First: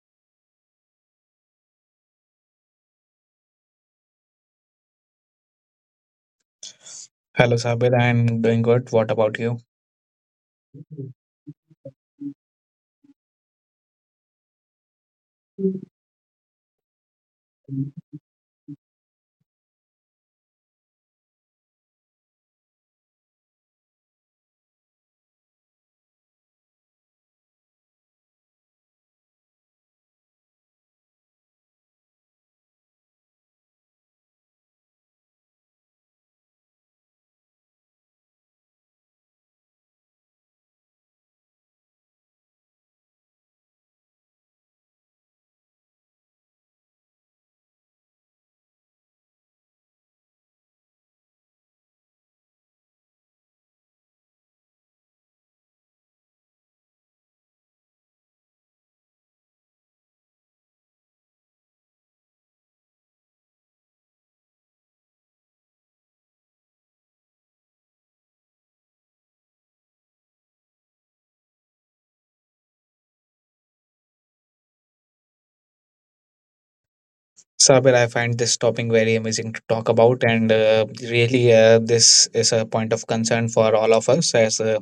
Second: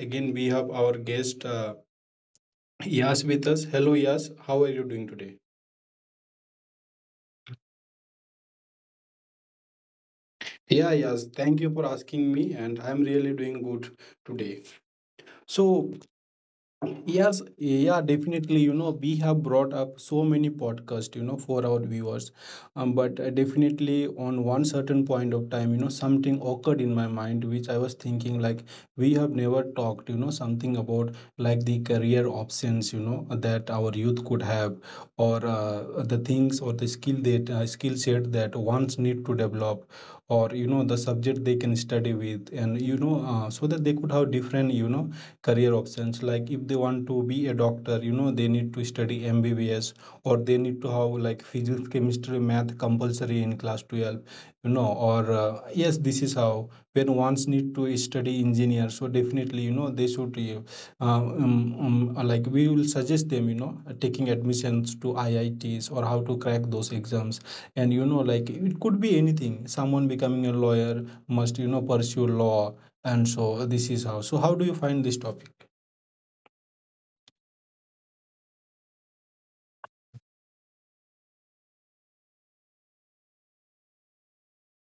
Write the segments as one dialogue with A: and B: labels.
A: again, we have our guest Yas with us. Hello, Yas. How are you doing today?
B: Hello, Sabir. I'm doing good. What about you?
A: Yeah, Yas. Thank you for asking me, and I'm really doing good today. So, yes, yeah, definitely. You know, we have brought up so many podcasts, you know, for our viewers. But Definitely, on one certain point of time, you know, something occurred in my mind, which I was thinking, like, we have never talked, you know, something about like the career options, you know, that our youth could have, or the things or the skill that skill set that ones need to develop, or you know, the subject they can study with, and you know, so that they could have different, you know, career options. Like if they want to be a doctor, you know, they need to study mbbs, or they need to have like physics, chemistry, math compulsory in class 12. You know, or yes, this is how when ones need to study engineer. So definitely, you know, they should um, um, like we will suggest them, you know, taking admissions to iits or how to crack those exams. And you know, like it could be anything, someone becoming a lawyer must, you know, pursue law. And so this is how. So how do you find this topic?
B: Sabir, I find this topic very amazing to talk about, and this is a point of concern for all of us. As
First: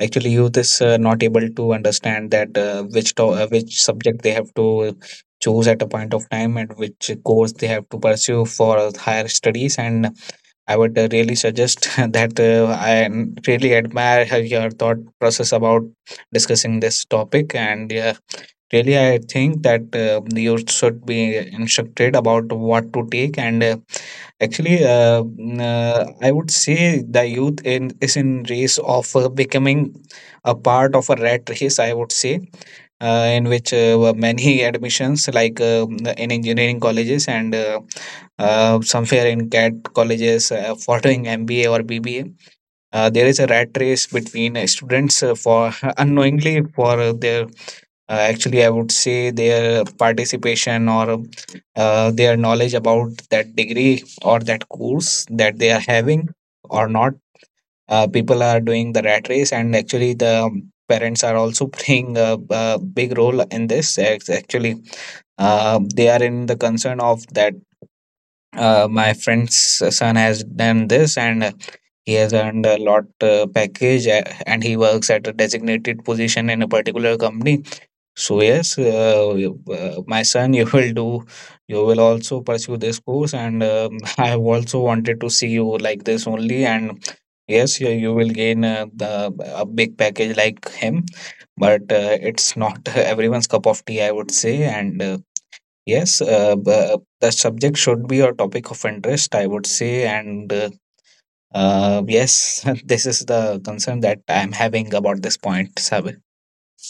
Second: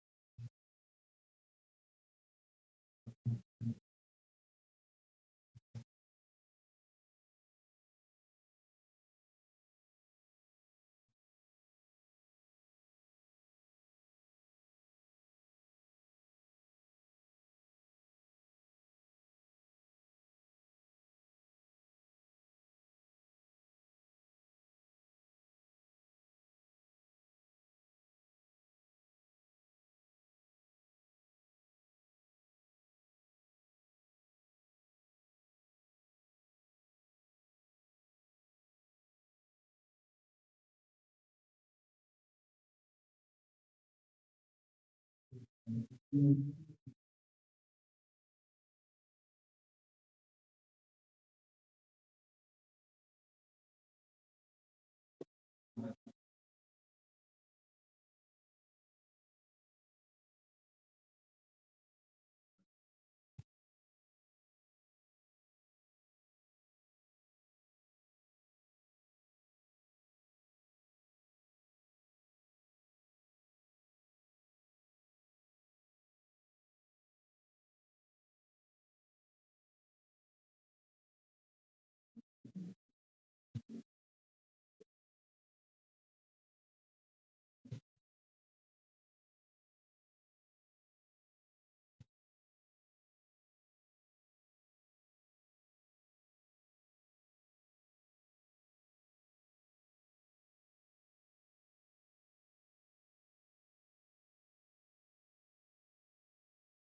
B: actually, youth is not able to understand which subject they have to choose at a point of time, and which course they have to pursue for higher studies. And I would really suggest that I really admire your thought process about discussing this topic and. Really, I think that you should be instructed about what to take. And I would say the youth is in race of becoming a part of a rat race, I would say, in which many admissions, like in engineering colleges and somewhere in CAT colleges, following MBA or BBA. There is a rat race between students for unknowingly
A: Mm.
B: for their actually I would say their participation, or their knowledge about that degree or that course that they are having or not. People are doing the rat race, and actually the parents are also playing a big role in this. It's actually they are in the concern of that my friend's son has done this, and he has earned a lot package, and he works at a designated position in a particular company. So yes, my son, you will do, you will also pursue this course, and I have also wanted to see you like this only. And yes, you will gain the a big package like him, but it's not everyone's cup of tea, I would say. And yes, the subject should be a topic of interest, I would say, and. Yes, this is the concern that I'm having about this point, Sabir.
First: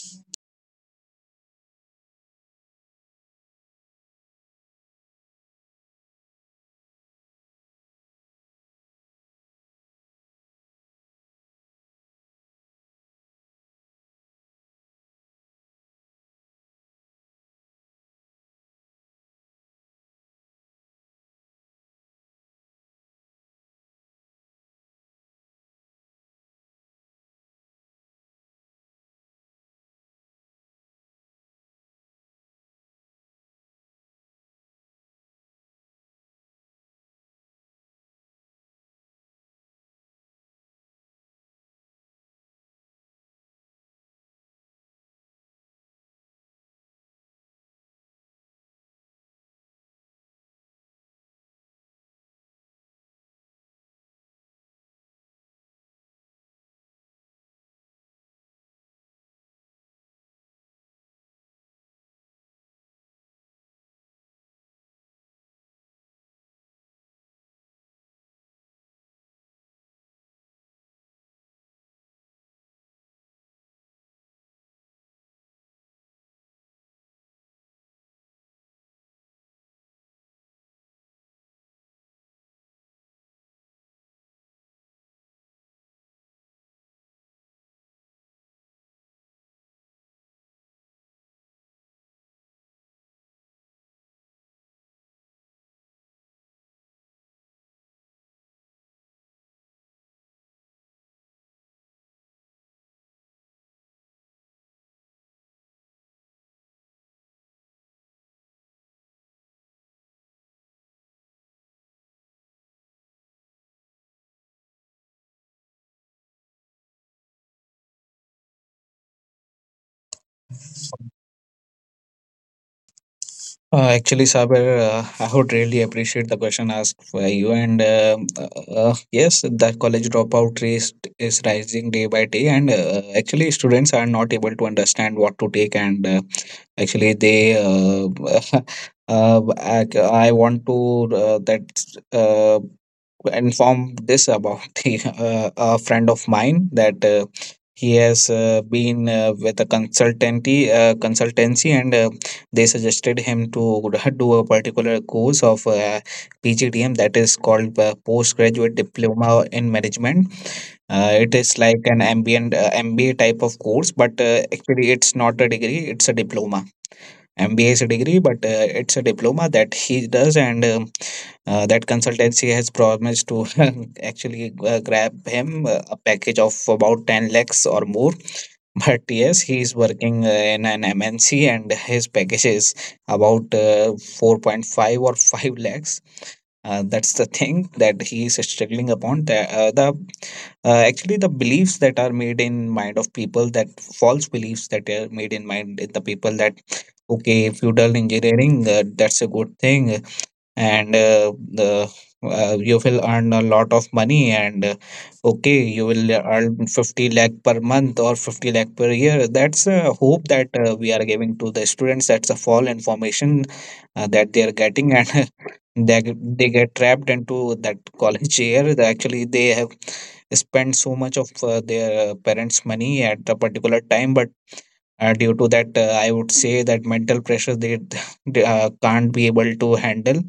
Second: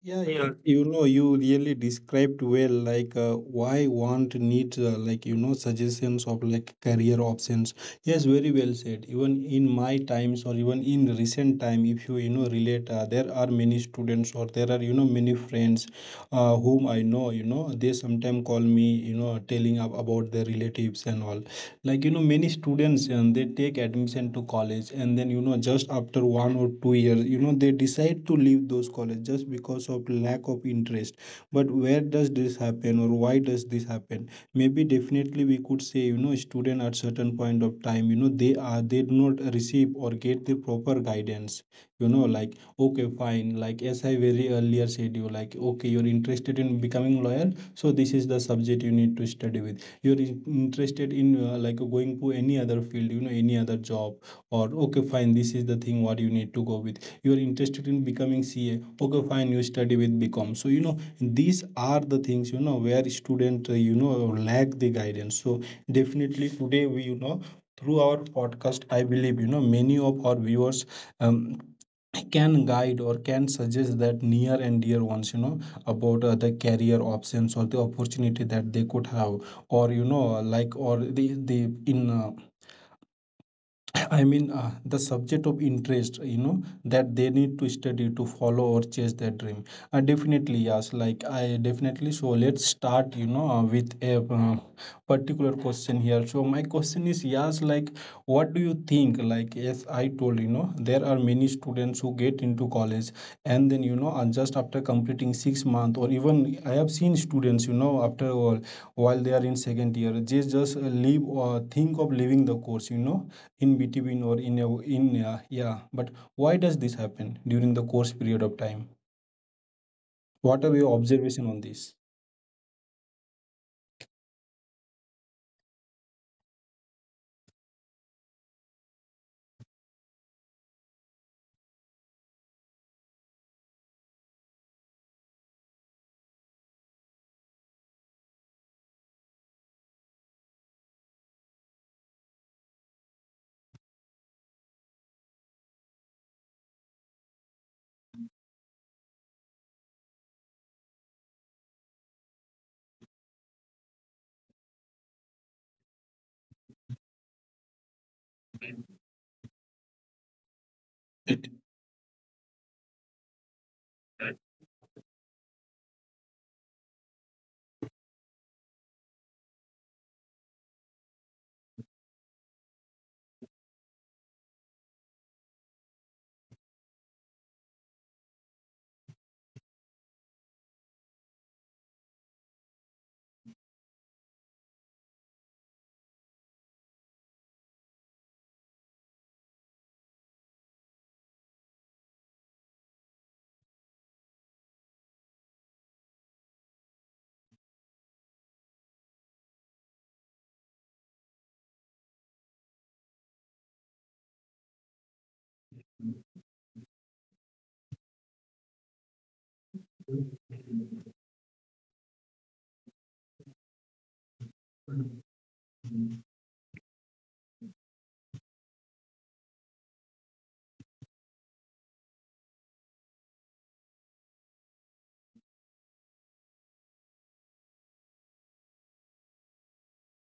A: Yeah, yeah. You know, you really described well, like why want need like you know, suggestions of like career options. Yes, very well said. Even in my times, or even in recent time, if you you know relate, there are many students, or there are you know many friends, whom I know. You know, they sometimes call me, you know, telling about their relatives and all. Like you know, many students, and they take admission to college, and then you know, just after 1 or 2 years, you know, they decide to leave those college just because of lack of interest. But where does this happen or why does this happen? Maybe definitely we could say, you know, student at certain point of time, you know, they do not receive or get the proper guidance. You know, like okay fine, like as I very earlier said you, like okay, you're interested in becoming lawyer, so this is the subject you need to study with. You're interested in like going to any other field, you know, any other job, or okay fine, this is the thing what you need to go with. You're interested in becoming ca, okay fine, you study with bcom. So you know, these are the things, you know, where student you know, lack the guidance. So definitely today we, you know, through our podcast, I believe you know, many of our viewers um, can guide or can suggest that near and dear ones, you know, about the career options or the opportunity that they could have, or you know, like or the in I mean, the subject of interest, you know, that they need to study to follow or chase their dream. Definitely, yes. Like, I definitely. So, let's start, you know, with a particular question here. So, my question is, yes, like, what do you think? Like, as I told, you know, there are many students who get into college, and then, you know, just after completing 6 months, or even I have seen students, you know, after all, while they are in second year, they just leave or think of leaving the course, you know, in between or in a, yeah, but why does this happen during the course period of time? What are your observation on this?
B: Actually, Sabir, I would really appreciate the question asked by you. And Yes, the college dropout rate is rising day by day. And actually, students are not able to understand what to take. And actually, they, I want to that uh, informed this about a friend of mine that he has been with a consultancy and they suggested him to do a particular course of PGDM, that is called postgraduate diploma in management. It is like an ambient MBA type of course, but actually, it's not a degree, it's a diploma. MBA is a degree, but it's a diploma that he does, and that consultancy has promised to actually grab him a package of about 10 lakhs or more. But yes, he is working in an MNC, and his package is about 4.5 or 5 lakhs. That's the thing that he is struggling upon. The beliefs that are made in mind of people, that false beliefs that are made in mind in the people, that okay, feudal engineering, that's a good thing and the you will earn a lot of money, and okay, you will earn 50 lakh per month or 50 lakh per year. That's a hope that we are giving to the students. That's a false information that they are getting, and they get trapped into that college year. They actually they have spent so much of their parents money at a particular time, but due to that I would say that mental pressure, they, they can't be able to handle,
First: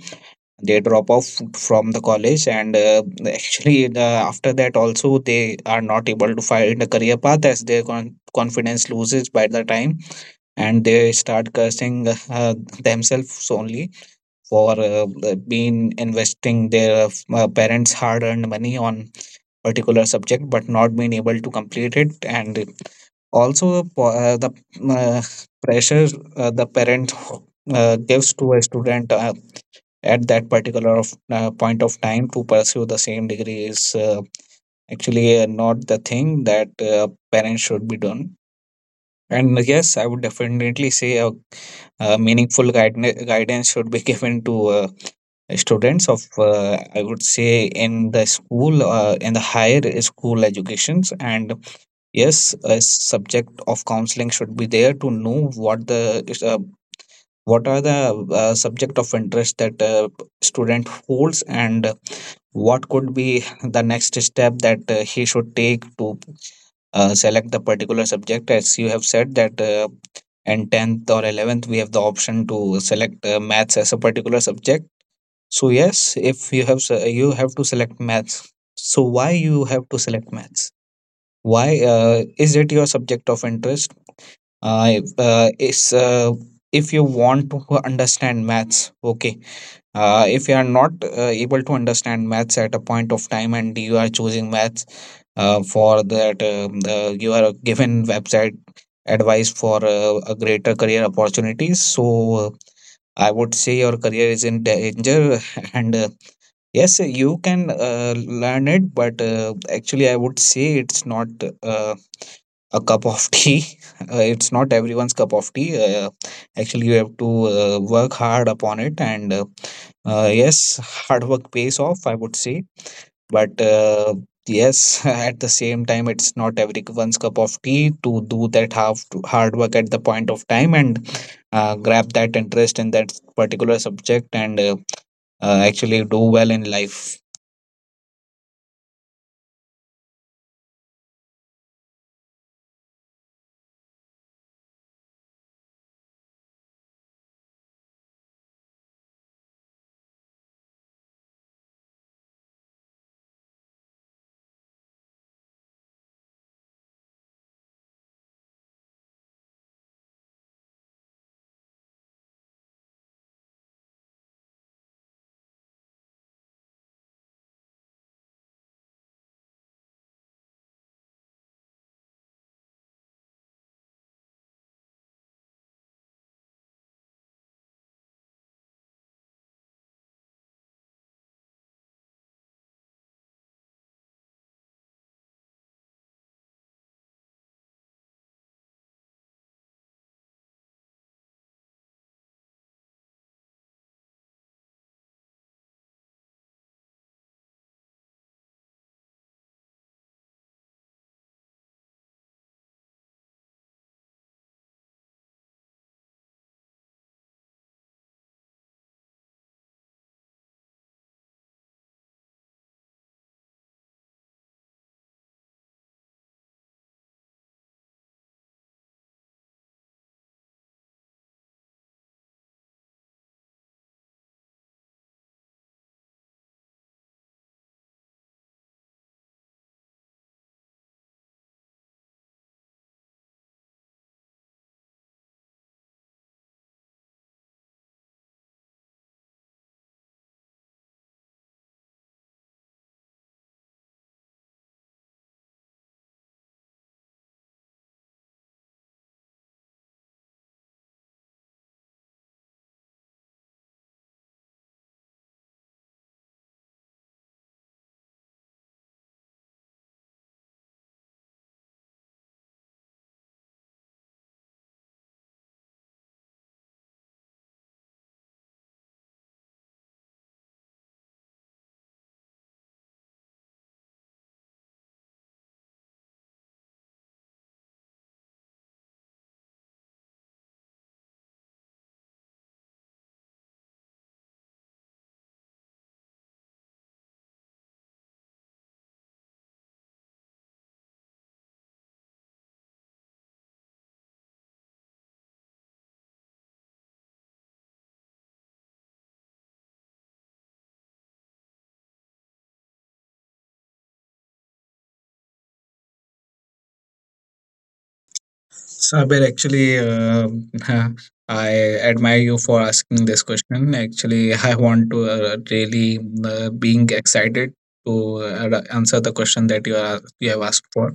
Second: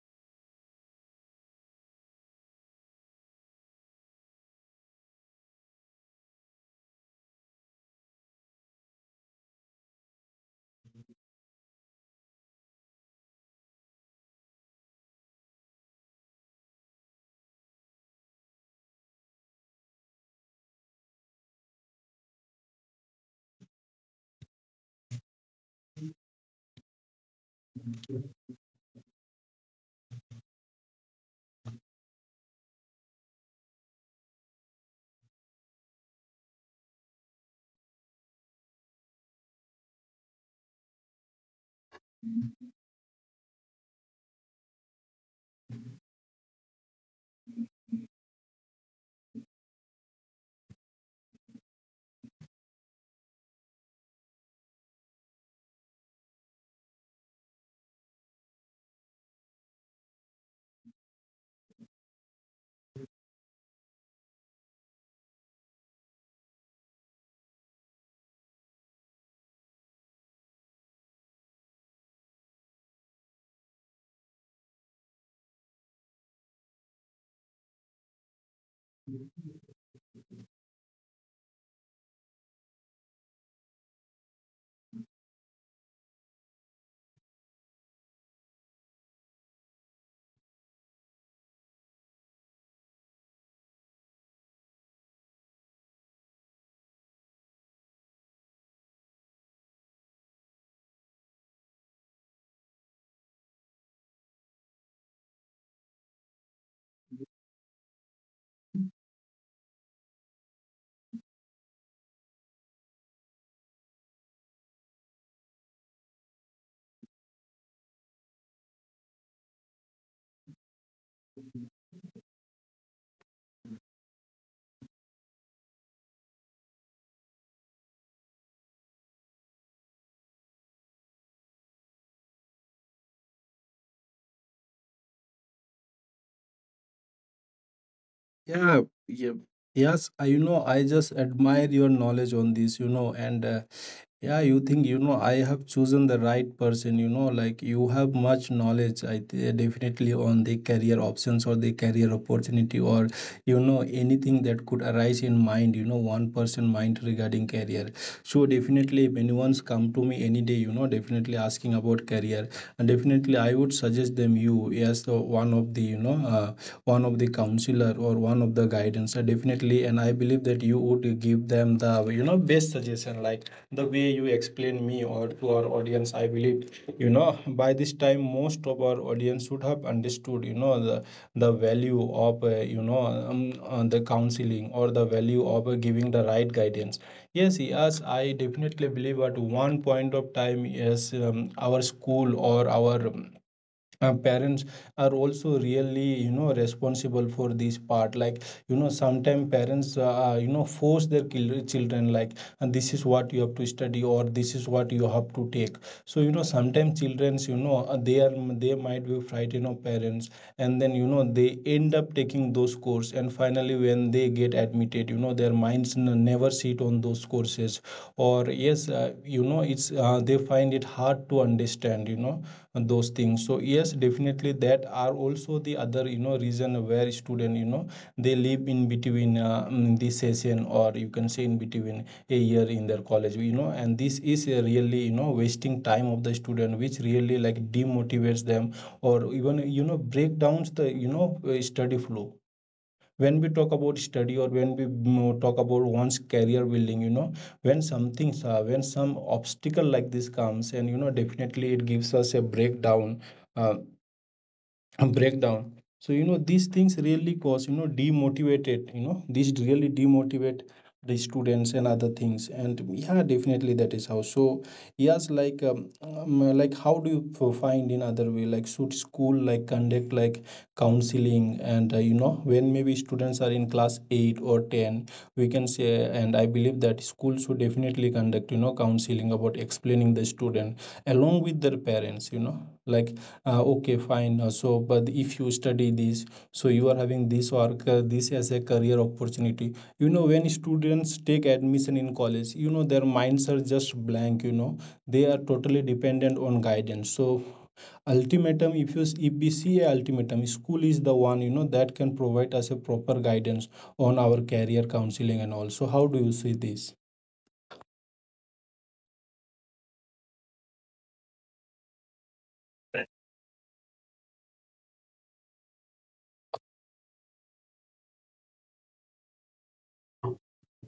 B: they drop off from the college. And actually after that also they are not able to find a career path, as their confidence loses by the time, and they start cursing themselves only for been investing their parents' hard-earned money on particular subject, but not been able to complete it. And also the uh, pressure the parent gives to a student at that particular point of time to pursue the same degree, is actually not the thing that parents should be done. And yes, I would definitely say a meaningful guidance should be given to students of I would say in the school, in the higher school educations. And yes, a subject of counseling should be there to know what are the subject of interest that student holds, and what could be the next step that he should take to select the particular subject. As you have said that in 10th or 11th we have the option to select maths as a particular subject. So yes, if you have you have to select maths. So why you have to select maths? Why is it your subject of interest? Uh, if, uh, is uh, if you want to understand maths, okay. If you are not able to understand maths at a point of time, and you are choosing maths you are given website advice for a greater career opportunities. So I would say your career is in danger and yes, you can learn it, but actually, I would say it's not uh, a cup of tea. It's not everyone's cup of tea. Actually, you have to work hard upon it, and yes, hard work pays off, I would say. But yes, at the same time, it's not everyone's cup of tea to do that half hard work at the point of time, and grab that interest in that particular subject, and actually do well in life.
A: Yeah, yeah. Yes, I, you know, i just admire your knowledge on this, you know, and yeah, you think you know i have chosen the right person, you know, like you have much knowledge, definitely on the career options or the career opportunity, or you know anything that could arise in mind, you know, one person mind regarding career. So definitely if anyone's come to me any day, you know, definitely asking about career, and definitely I would suggest them you as the one of the, you know, one of the counselor or one of the guidance. Definitely, and I believe that you would give them the you know best suggestion, like the way you explain me or to our audience. I believe you know, by this time, most of our audience should have understood, you know, the value of you know, the counseling, or the value of giving the right guidance. Yes, yes, I definitely believe at one point of time. Yes, our school or our parents are also really, you know, responsible for this part. Like, you know, sometimes parents, you know, force their children, like, and this is what you have to study, or this is what you have to take. So you know, sometimes childrens, you know, they are, they might be frightened of parents, and then you know, they end up taking those course. And finally when they get admitted, you know, their minds never sit on those courses. Or yes, you know, it's they find it hard to understand, you know, those things. So yes, definitely that are also the other, you know, reason where student, you know, they live in between session, or you can say in between a year in their college, you know. And this is a really, you know, wasting time of the student, which really like demotivates them, or even you know break downs the you know study flow. When we talk about study, or when we talk about one's career building, you know, when something when some obstacle like this comes, and you know, definitely it gives us a breakdown, uh, and breakdown. So you know, these things really cause you know, demotivated, you know, these really demotivate the students and other things. And yeah, definitely that is how. So yes, like how do you find in other way, like should school like conduct like counseling, and you know, when maybe students are in class 8 or 10, we can say. And I believe that school should definitely conduct, you know, counseling about explaining the student along with their parents, you know, like okay fine. So but if you study this, so you are having this or this as a career opportunity. You know, when students take admission in college, you know, their minds are just blank, you know, they are totally dependent on guidance. So ultimatum, if you if we see a ultimatum, school is the one, you know, that can provide us a proper guidance on our career counseling and all. So, how do you see this?
B: Sabir, actually, I admire you for asking this question. Actually, I want to really being excited to answer the question that you have asked for.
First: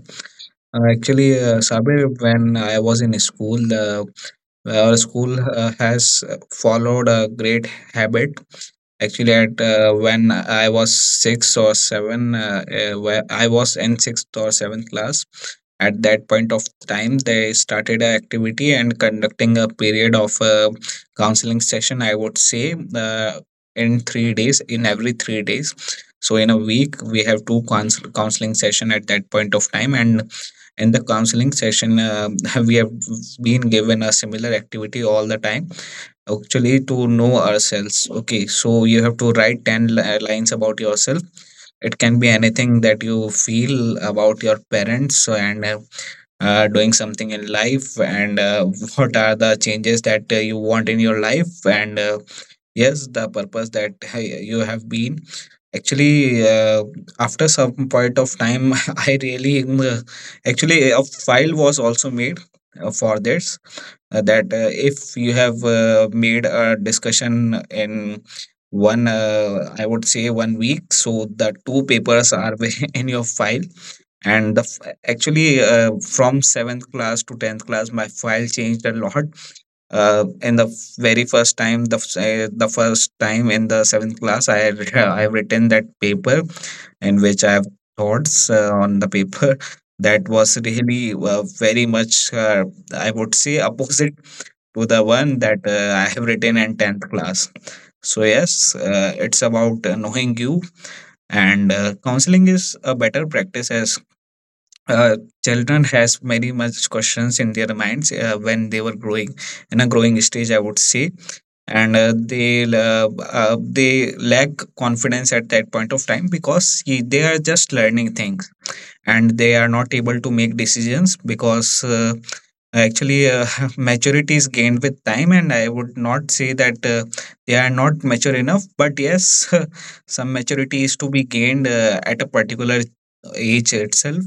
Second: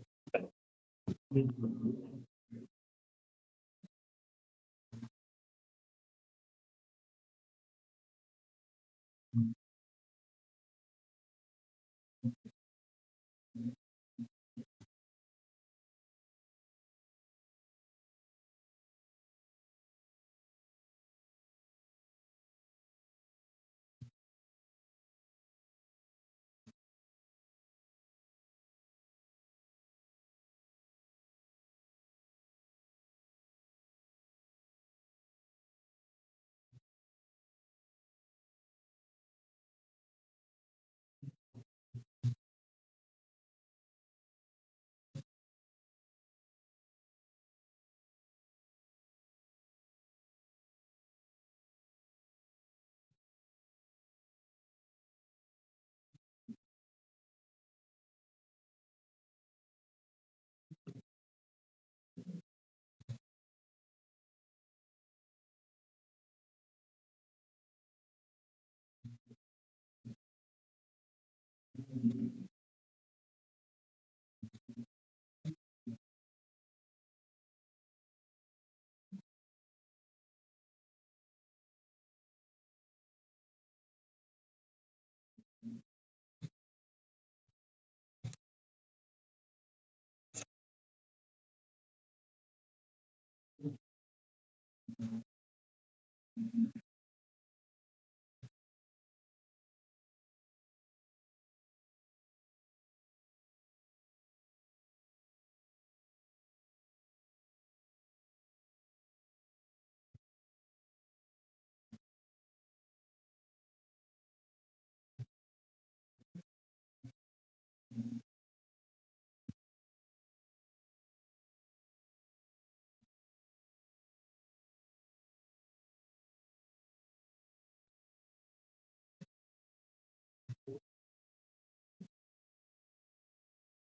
B: Sabir, when I was in school, our school has followed a great habit. Actually, at when I was six or seven, where I was in sixth or seventh class. At that point of time, they started an activity and conducting a period of counseling session, I would say, in 3 days, in every 3 days. So in a week we have two counseling session at that point of time. And in the counseling session, we have been given a similar activity all the time, actually to know ourselves. Okay, so you have to write 10 lines about yourself. It can be anything that you feel about your parents, and doing something in life, and what are the changes that you want in your life, and yes, the purpose that you have been. Actually after some point of time, I really actually a file was also made for this, that if you have made a discussion in one, I would say 1 week, so the 2 papers are in your file. And the f- actually from 7th class to 10th class my file changed a lot. uh, in the f- Very first time, the first time in the 7th class, I I've written that paper in which I have thoughts on the paper, that was really very much I would say opposite to the one that I have written in 10th class. So yes, it's about knowing you. And counseling is a better practice, as uh, children has very much questions in their minds when they were growing, in a growing stage, I would say. And they lack confidence at that point of time, because they are just learning things, and they are not able to make decisions. Because actually maturity is gained with time, and I would not say that they are not mature enough, but yes, some maturity is to be gained at a particular age itself.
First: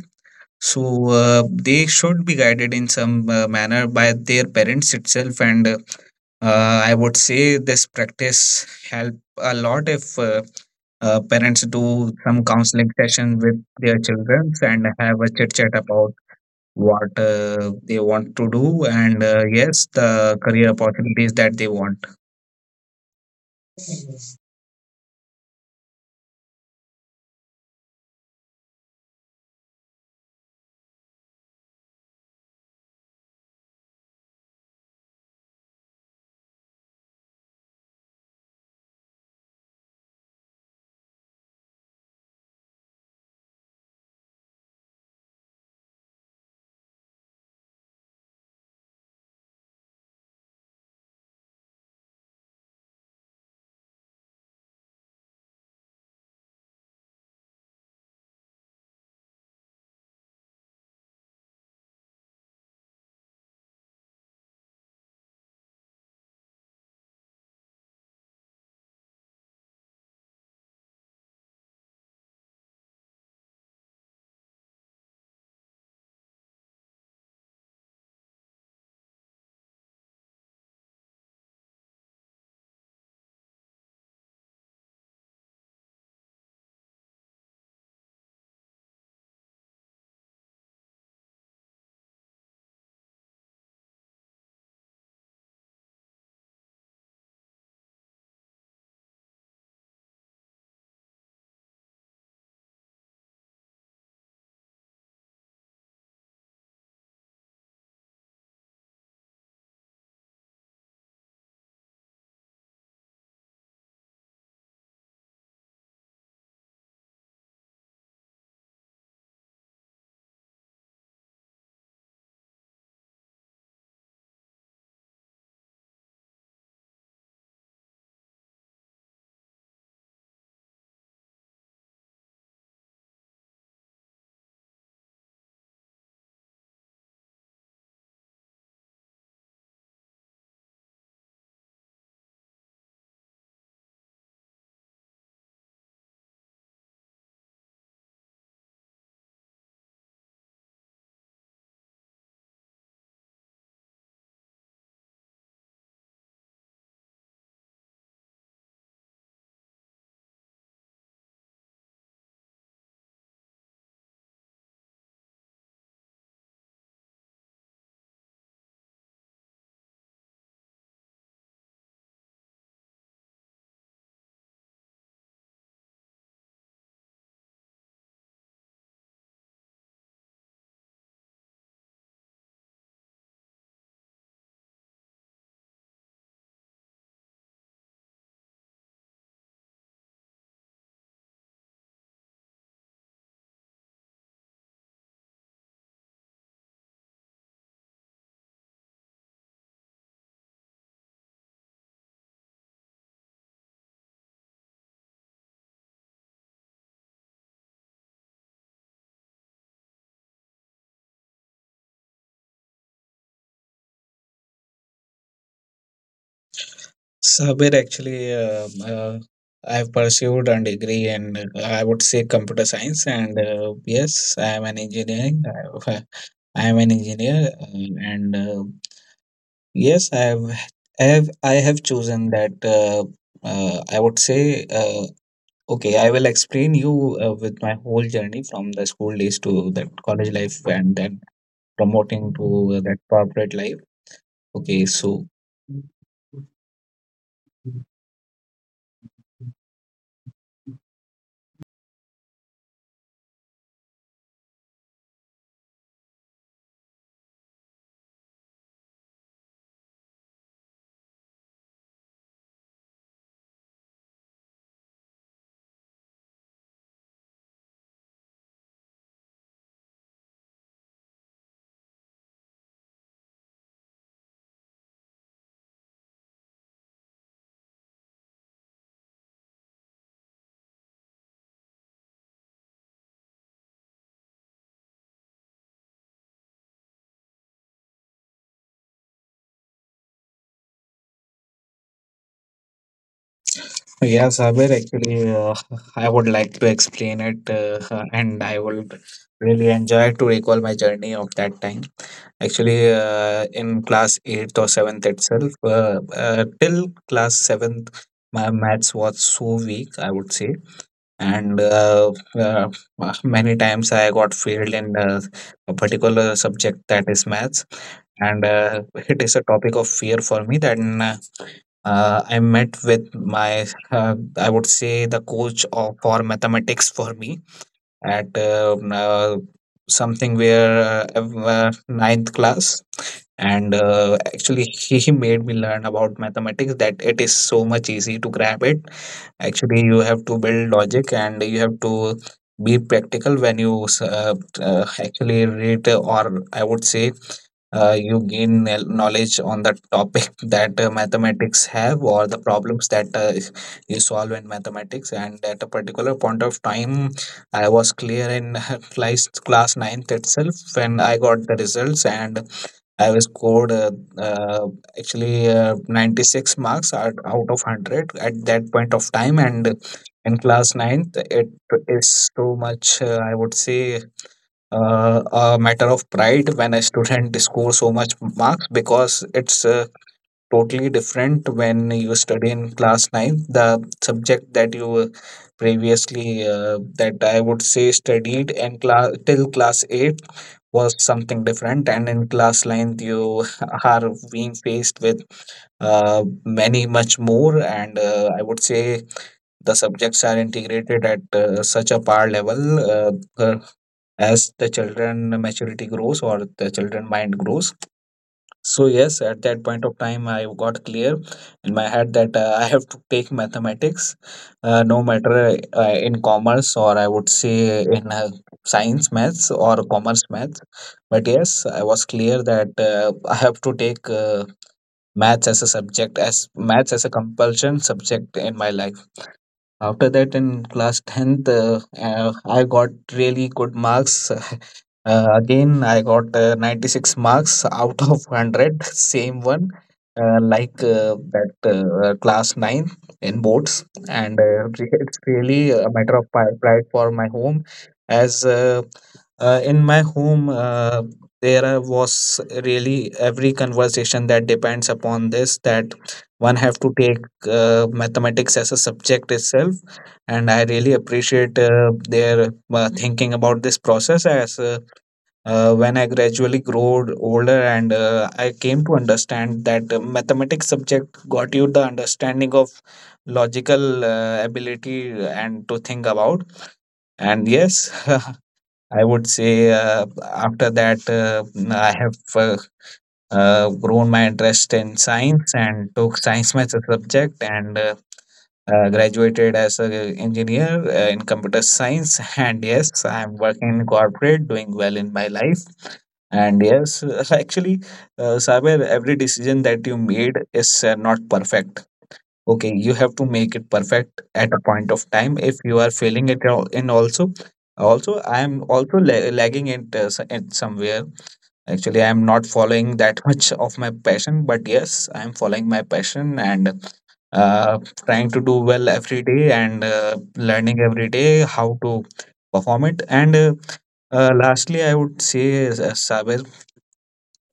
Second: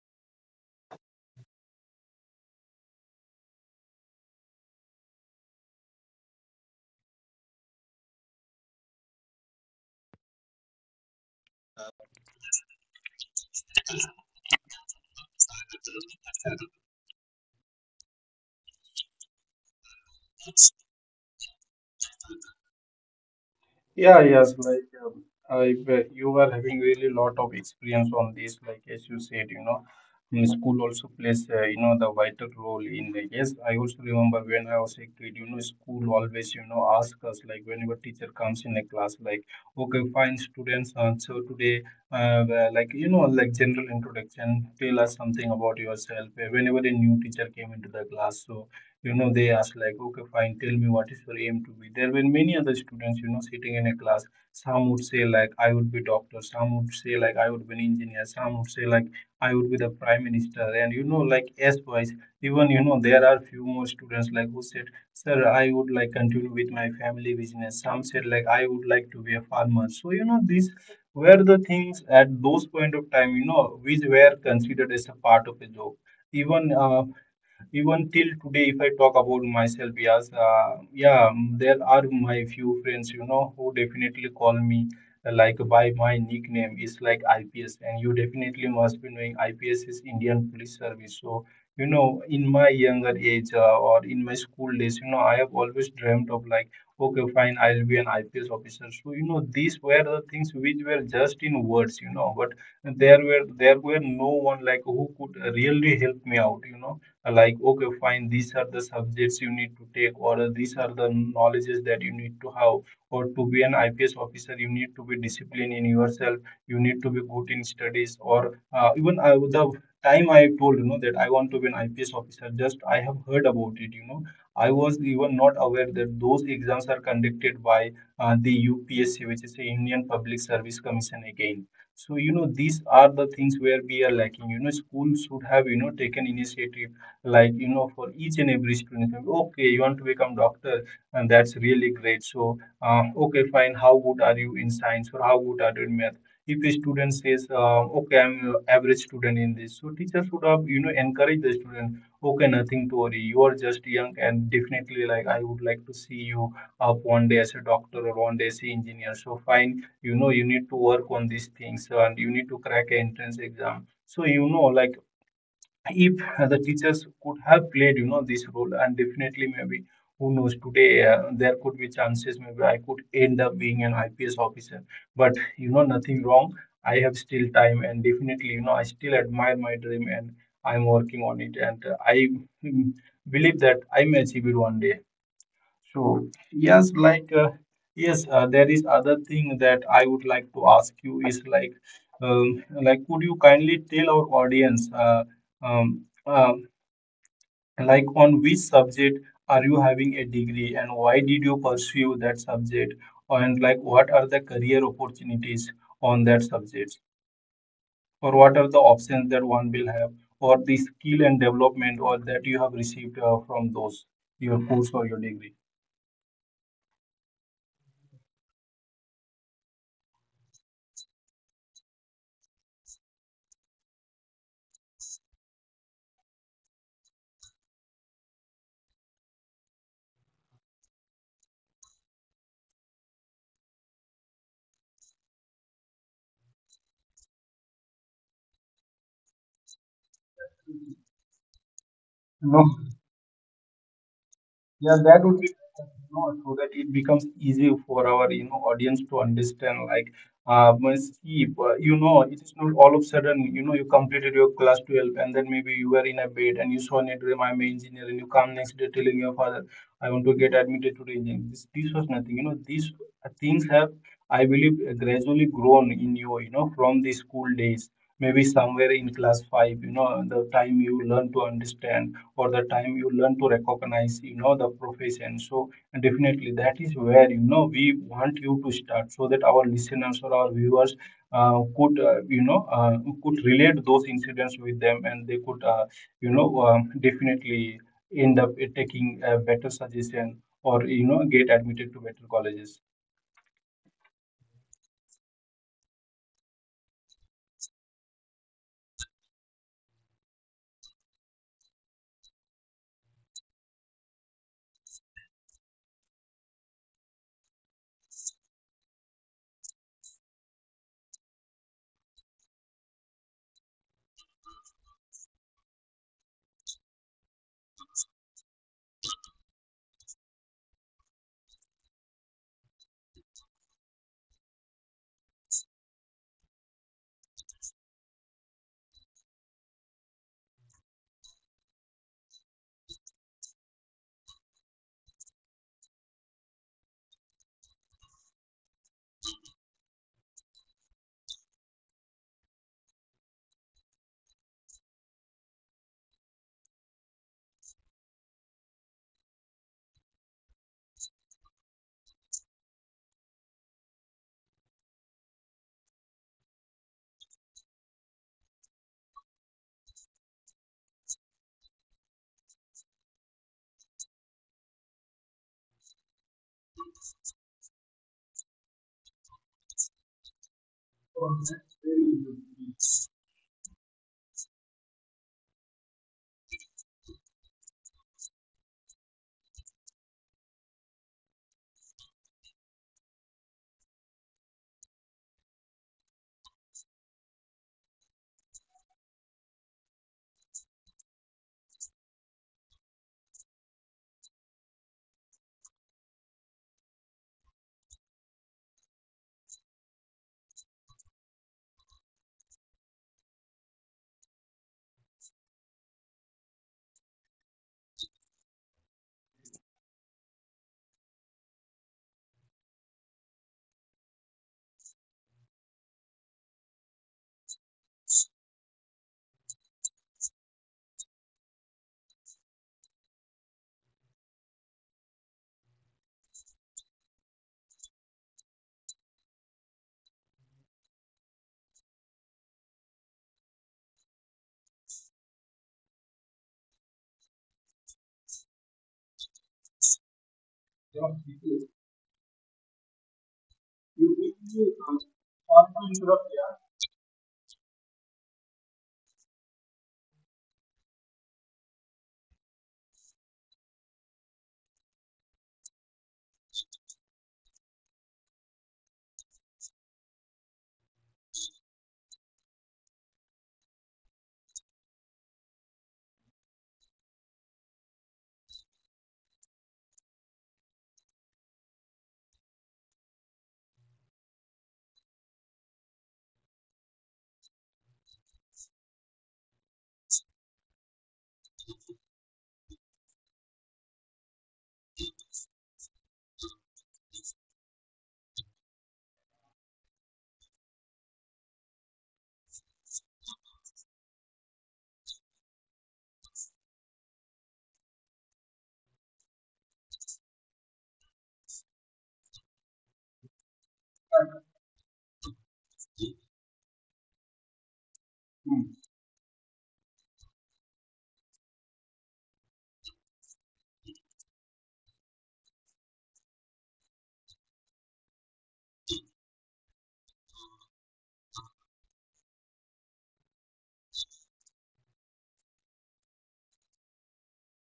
B: So they should be guided in some manner by their parents itself. And I would say this practice help a lot, if parents do some counseling session with their children and have a chit chat about what they want to do, and yes, the career opportunities that they want.
A: Yeah, yes, like I, bet you were having really lot of experience on this. Like as you said, you know, in school also plays you know, the vital role in. Like, yes, I also remember when I was a kid, you know, school always you know ask us, like whenever teacher comes in a class, like okay, fine, students, so today, like you know, like general introduction, tell us something about yourself. Whenever a new teacher came into the class, so you know they ask like, okay, fine, tell me what is your aim to be. There were many other students, you know, sitting in a class. Some would say like I would be doctor, some would say like I would be an engineer, some would say like I would be the prime minister, and you know, like as wise. Even you know there are few more students like who said, sir, I would like continue with my family business. Some said like I would like to be a farmer. So you know these were the things at those point of time, you know, which were considered as a part of a job. even uh, even till today if I talk about myself, yes, yeah, there are my few friends, you know, who definitely call me like by my nickname is like IPS, and you definitely must be knowing IPS is Indian Police Service. So you know in my younger age, or in my school days, you know, I have always dreamt of like, okay fine, I'll be an IPS officer. So you know these were the things which were just in words, you know, but there were no one like who could really help me out, you know, like okay fine, these are the subjects you need to take, or these are the knowledges that you need to have, or to be an IPS officer you need to be disciplined in yourself, you need to be good in studies, or even the time I told you know that I want to be an IPS officer, just I have heard about it, you know, I was even not aware that those exams are conducted by the UPSC, which is the Indian Public Service Commission again. So, you know, these are the things where we are lacking. You know, school should have, you know, taken initiative like you know for each and every student. Okay, you want to become doctor, and that's really great. So okay fine, how good are you in science, or how good are you in math? If a student says, okay I'm an average student in this, so teacher should have, you know, encourage the student. Okay, nothing to worry, you are just young and definitely like I would like to see you up one day as a doctor or one day as an engineer. So fine, you know, you need to work on these things and you need to crack an entrance exam. So you know like if the teachers could have played, you know, this role, and definitely maybe who knows today, there could be chances, maybe I could end up being an IPS officer. But you know, nothing wrong, I have still time, and definitely you know I still admire my dream, and I'm working on it. And uh, i mm, believe that I may achieve it one day. So yes, like yes, there is other thing that I would like to ask you is like would you kindly tell our audience, um, uh, like on which subject are you having a degree, and why did you pursue that subject, and like what are the career opportunities on that subject, or what are the options that one will have, or the skill and development or that you have received from those your course or your degree?
B: Sabir, actually, I've pursued a degree in, I would say, computer science, and yes, I am an engineering. Have- uh, I am an engineer, and yes, I have chosen that. I would say, okay, I will explain you with my whole journey from the school days to that college life, and then promoting to
A: No.
B: that corporate life. Okay,
A: Yeah, that
B: so.
A: would be better, you know, so that it becomes easy for our you know audience to understand. Like, once if, you know, it is not all of a sudden you know you completed your class 12 and then maybe you were in a bed and you saw net I'm an engineer, and you come next day telling your father I want to get admitted to the engineering. This was nothing. You know, these things have I believe gradually grown in you. You know, from the school days. Maybe somewhere in class 5, you know, the time you learn to understand, for the time you learn to recognize, you know, the profession. So definitely that is where you know we want you to start, so that our listeners or our viewers could you know could relate those incidents with them, and they could you know definitely end up taking a better suggestion or you know get admitted to better colleges.
B: Yeah, Sabir, actually, I would like to explain it, and I would really enjoy to recall my journey of that time. Actually, in class 8th or 7th itself, till class 7th, my maths was so weak, I would say. And uh, many times I got failed in a particular subject, that is maths. And it is a topic of fear for me. Then I met with my, I would say, the coach of, for mathematics for me at something where ninth class, and actually he made me learn about mathematics, that it is so much easy to grab it. Actually, you have to build logic and you have to be practical when you actually read, or I would say, you gain knowledge on the topic that mathematics have, or the problems that you solve in mathematics. And at a particular point of time, I was clear in class ninth itself when I got the results. And I was scored uh, actually 96 marks out of 100 at that point of time. And in class ninth, it is so much, I would say, uh, a matter of pride when a student scores so much marks, because it's totally different. When you study in class 9, the subject that you previously, that I would say studied in class till class 8, was something different. And in class 9 you are being faced with uh, many much more, and I would say the subjects are integrated at such a par level, uh, uh, as the children maturity grows, or the children mind grows. So yes, at that point of time, I got clear in my head that I have to take mathematics, no matter in commerce, or I would say in science maths or commerce maths. But yes, I was clear that I have to take maths as a subject, as maths as a compulsion subject in my life. After that, in class 10th, I got really good marks. Again, I got 96 marks out of 100, same one, like that class 9 in boards. And it's really a matter of pride for my home, as in my home, there was really every conversation that depends upon this, that one have to take mathematics as a subject itself. And I really appreciate their thinking about this process, as when I gradually grew older and I came to understand that mathematics subject got you the understanding of logical ability and to think about. And yes, I would say, after that, I have, grown my interest in science and took science maths as a subject, and graduated as an engineer in computer science. And yes, I'm working in corporate, doing well in my life. And yes, actually, Saber, every decision that you made is not perfect. Okay, you have to make it perfect at a point of time. If you are failing it all in also, also I am also lagging it at somewhere. Actually, I'm not following that much of my passion, but yes, I'm following my passion and uh, trying to do well every day, and learning every day how to perform it. And lastly, I would say, Sabir,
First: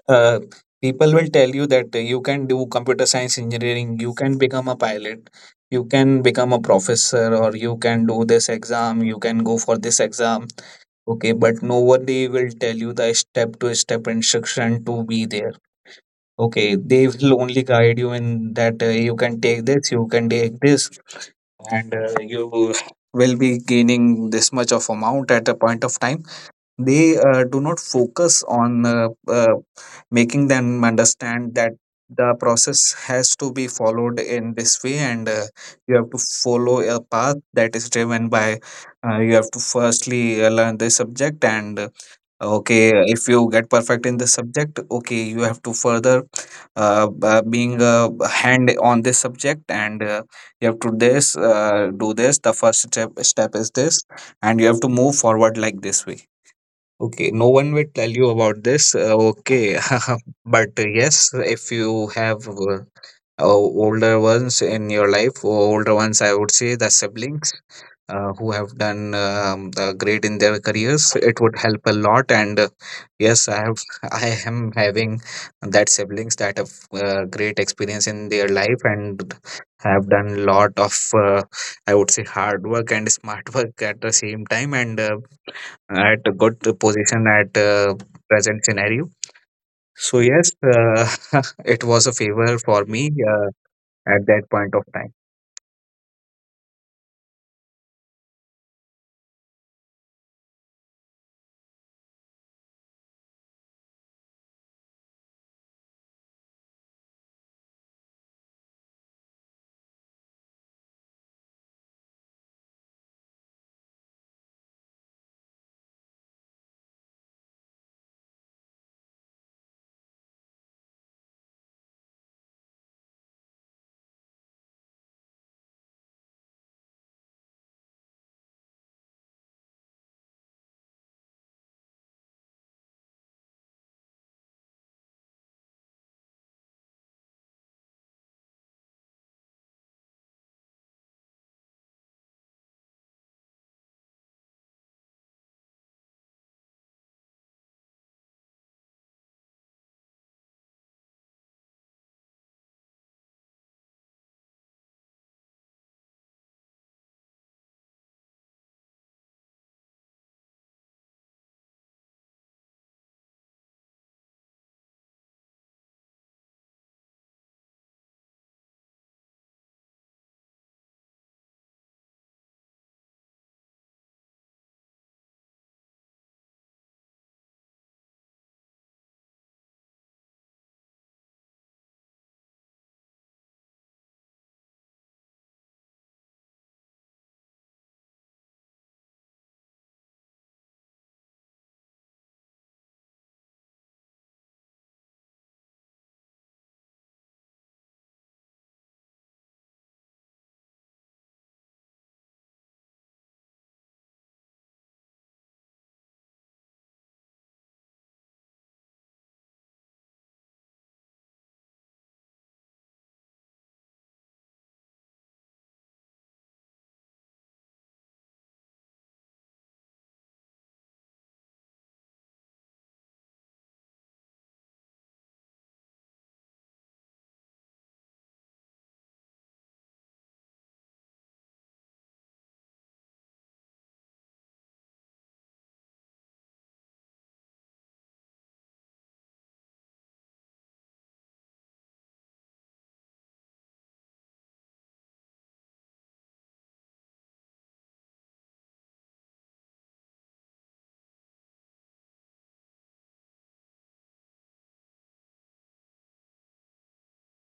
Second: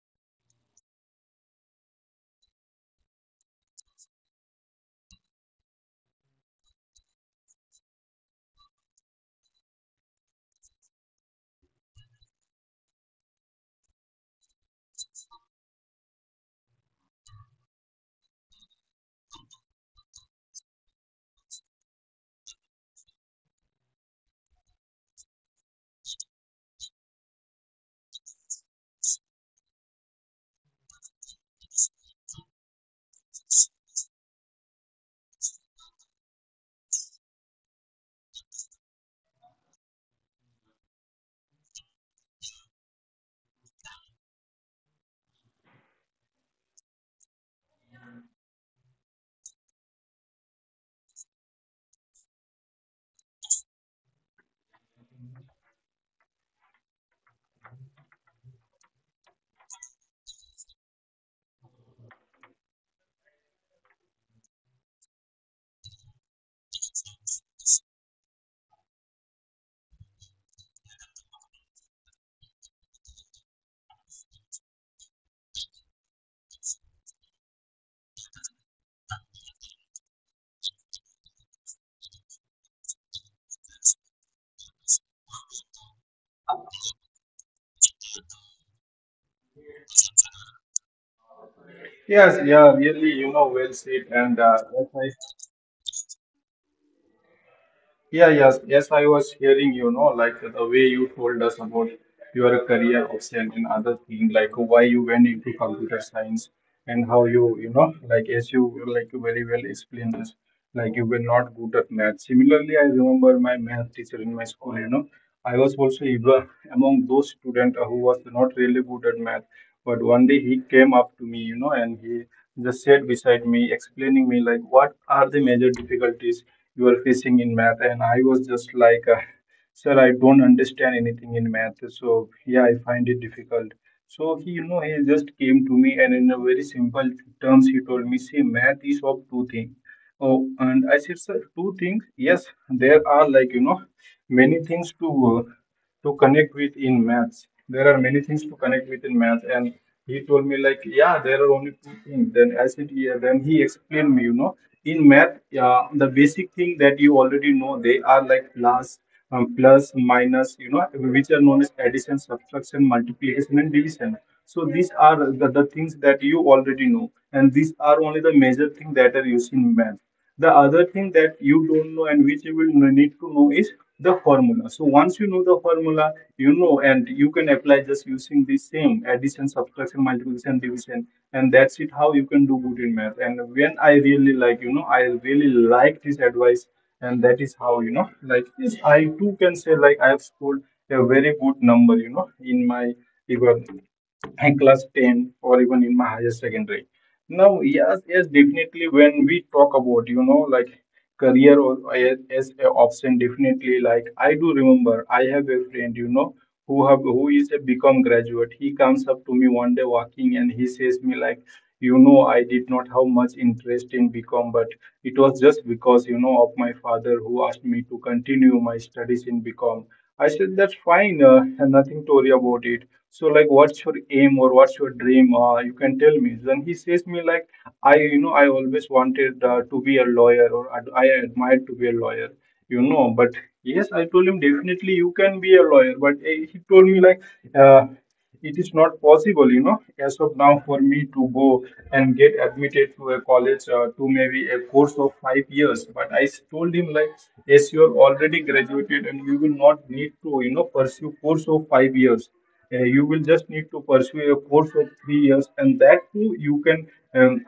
B: uh, people will tell you that you can do computer science engineering, you can become a pilot, you can become a professor, or you can do this exam, you can go for this exam. Okay, but nobody will tell you the step to step instruction to be there. Okay, they will only guide you in that you can take this, you can take this, and you will be gaining this much of amount at a point of time. They do not focus on making them understand that the process has to be followed in this way, and you have to follow a path that is driven by, you have to firstly learn this subject, and okay, if you get perfect in this subject, okay, you have to further being a hand on this subject, and you have to this do this, the first step is this, and you have to move forward like this way. Okay, no one will tell you about this, okay. But yes, if you have older ones in your life, or older ones, I would say the siblings who have done great in their careers, it would help a lot. And yes, I have, I am having that siblings that have great experience in their life and have done lot of uh, I would say hard work and smart work at the same time. And at a good position at present scenario. So yes, it was a
A: Yes,
B: favor
A: yeah,
B: for
A: really,
B: me
A: you know, well said.
B: at
A: And
B: that
A: uh,
B: point
A: as
B: of
A: I
B: time.
A: yeah, yes, yes, I was hearing, you know, like the way you told us about your career option and other thing, like why you went into computer science and how you, you know, like as you like very well explained this, like you were not good at math. Similarly, I remember my math teacher in my school, you know, I was also among those students who was not really good at math. But one day he came up to me, you know, and he just sat beside me, explaining me like what are the major difficulties you are facing in math. And I was just like, sir, I don't understand anything in math. So yeah, I find it difficult. So he, you know, he just came to me and in a very simple terms, he told me, see, math is of two things. Oh, and I said, sir, two things? Yes, there are like, you know, many things uh, to connect with in maths. There are many things to connect with in math. And he told me like, yeah, there are only two things. Then I said, yeah. Then he explained me, you know, in math, the basic thing that you already know, they are like plus, plus, minus, you know, which are known as addition, subtraction, multiplication, and division. So these are the things that you already know, and these are only the major things that are used in math. The other thing that you don't know and which you will need to know is the formula. So once you know the formula, you know, and you can apply just using the same addition, subtraction, multiplication, division, and that's it. How you can do good in math. And when I really like, you know, I really like this advice, and that is how you know, like, yes, I too can say like I have scored a very good number, you know, in my even in class 10 or even in my higher secondary. Now, yes, yes, definitely. When we talk about, you know, like career or as a option, definitely. Like I do remember, I have a friend, you know, who is a become graduate. He comes up to me one day walking, and he says me like, you know, I did not have much interest in become, but it was just because you know of my father who asked me to continue my studies in become. I said, that's fine, and nothing to worry about it. So, like, what's your aim or what's your dream? You can tell me. Then he says me like, I, you know, I always wanted to be a lawyer or I admired to be a lawyer, you know. But yes, I told him definitely you can be a lawyer. But eh, he told me like, uh, it is not possible, you know, as of now for me to go and get admitted to a college to maybe a course of 5 years. But told him like, yes, you are already graduated and you will not need to, you know, pursue course of 5 years. You will just need to pursue a course of 3 years, and that too you can. Um,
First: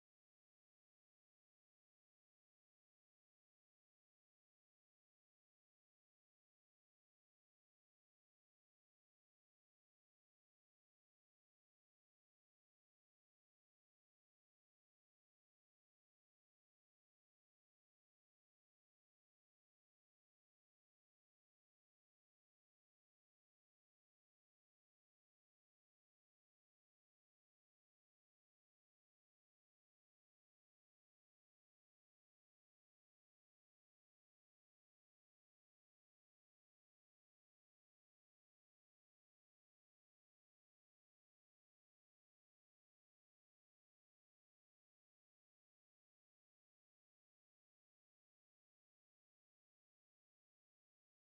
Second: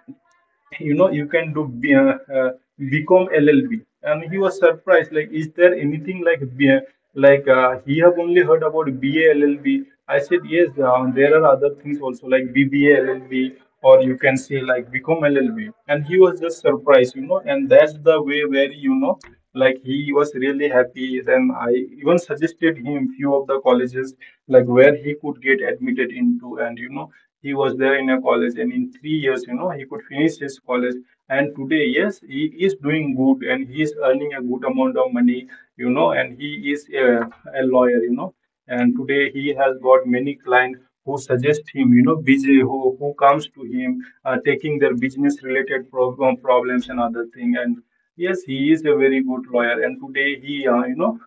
A: you know you can do become LLB. And he was surprised like, is there anything like A? Like he have only heard about BA LLB. I said, yes, there are other things also like BBA LLB, or you can say like become LLB. And he was just surprised, you know, and that's the way where you know like he was really happy. Then I even suggested him few of the colleges like where he could get admitted into, and you know he was there in a college and in 3 years, you know, he could finish his college. And today, yes, he is doing good and he is earning a good amount of money, you know, and he is a lawyer, you know, and today he has got many clients who suggest him, you know, busy who comes to him taking their business related problems and other thing. And yes, he is a very good lawyer, and today he you know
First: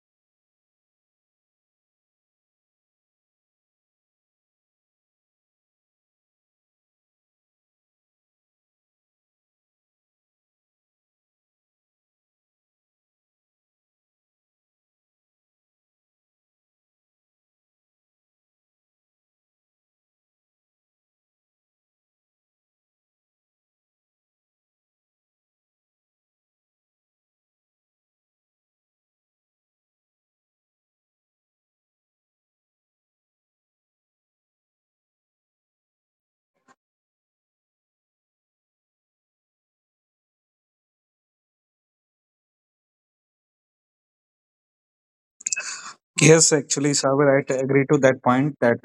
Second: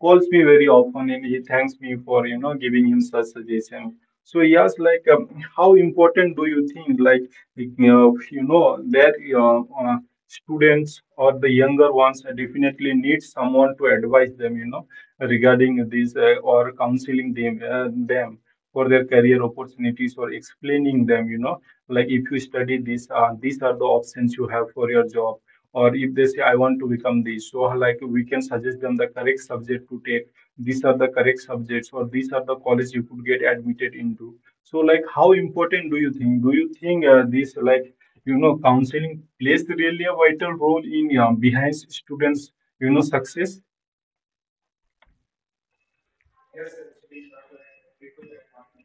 A: calls me very often, and he thanks me for you know giving him such suggestion. So yes, like how important do you think, like you know, that students or the younger ones definitely need someone to advise them, you know, regarding these or counseling them, them for their career opportunities, or explaining them you know like if you study this these are the options you have for your job, or if they say I want to become this, so like we can suggest them the correct subject to take, these are the correct subjects, or these are the college you could get admitted into. So like, how important do you think, this like you know counseling plays really a vital role in behind students, you know, success?
B: Yes, actually, Saber, I agree to that point that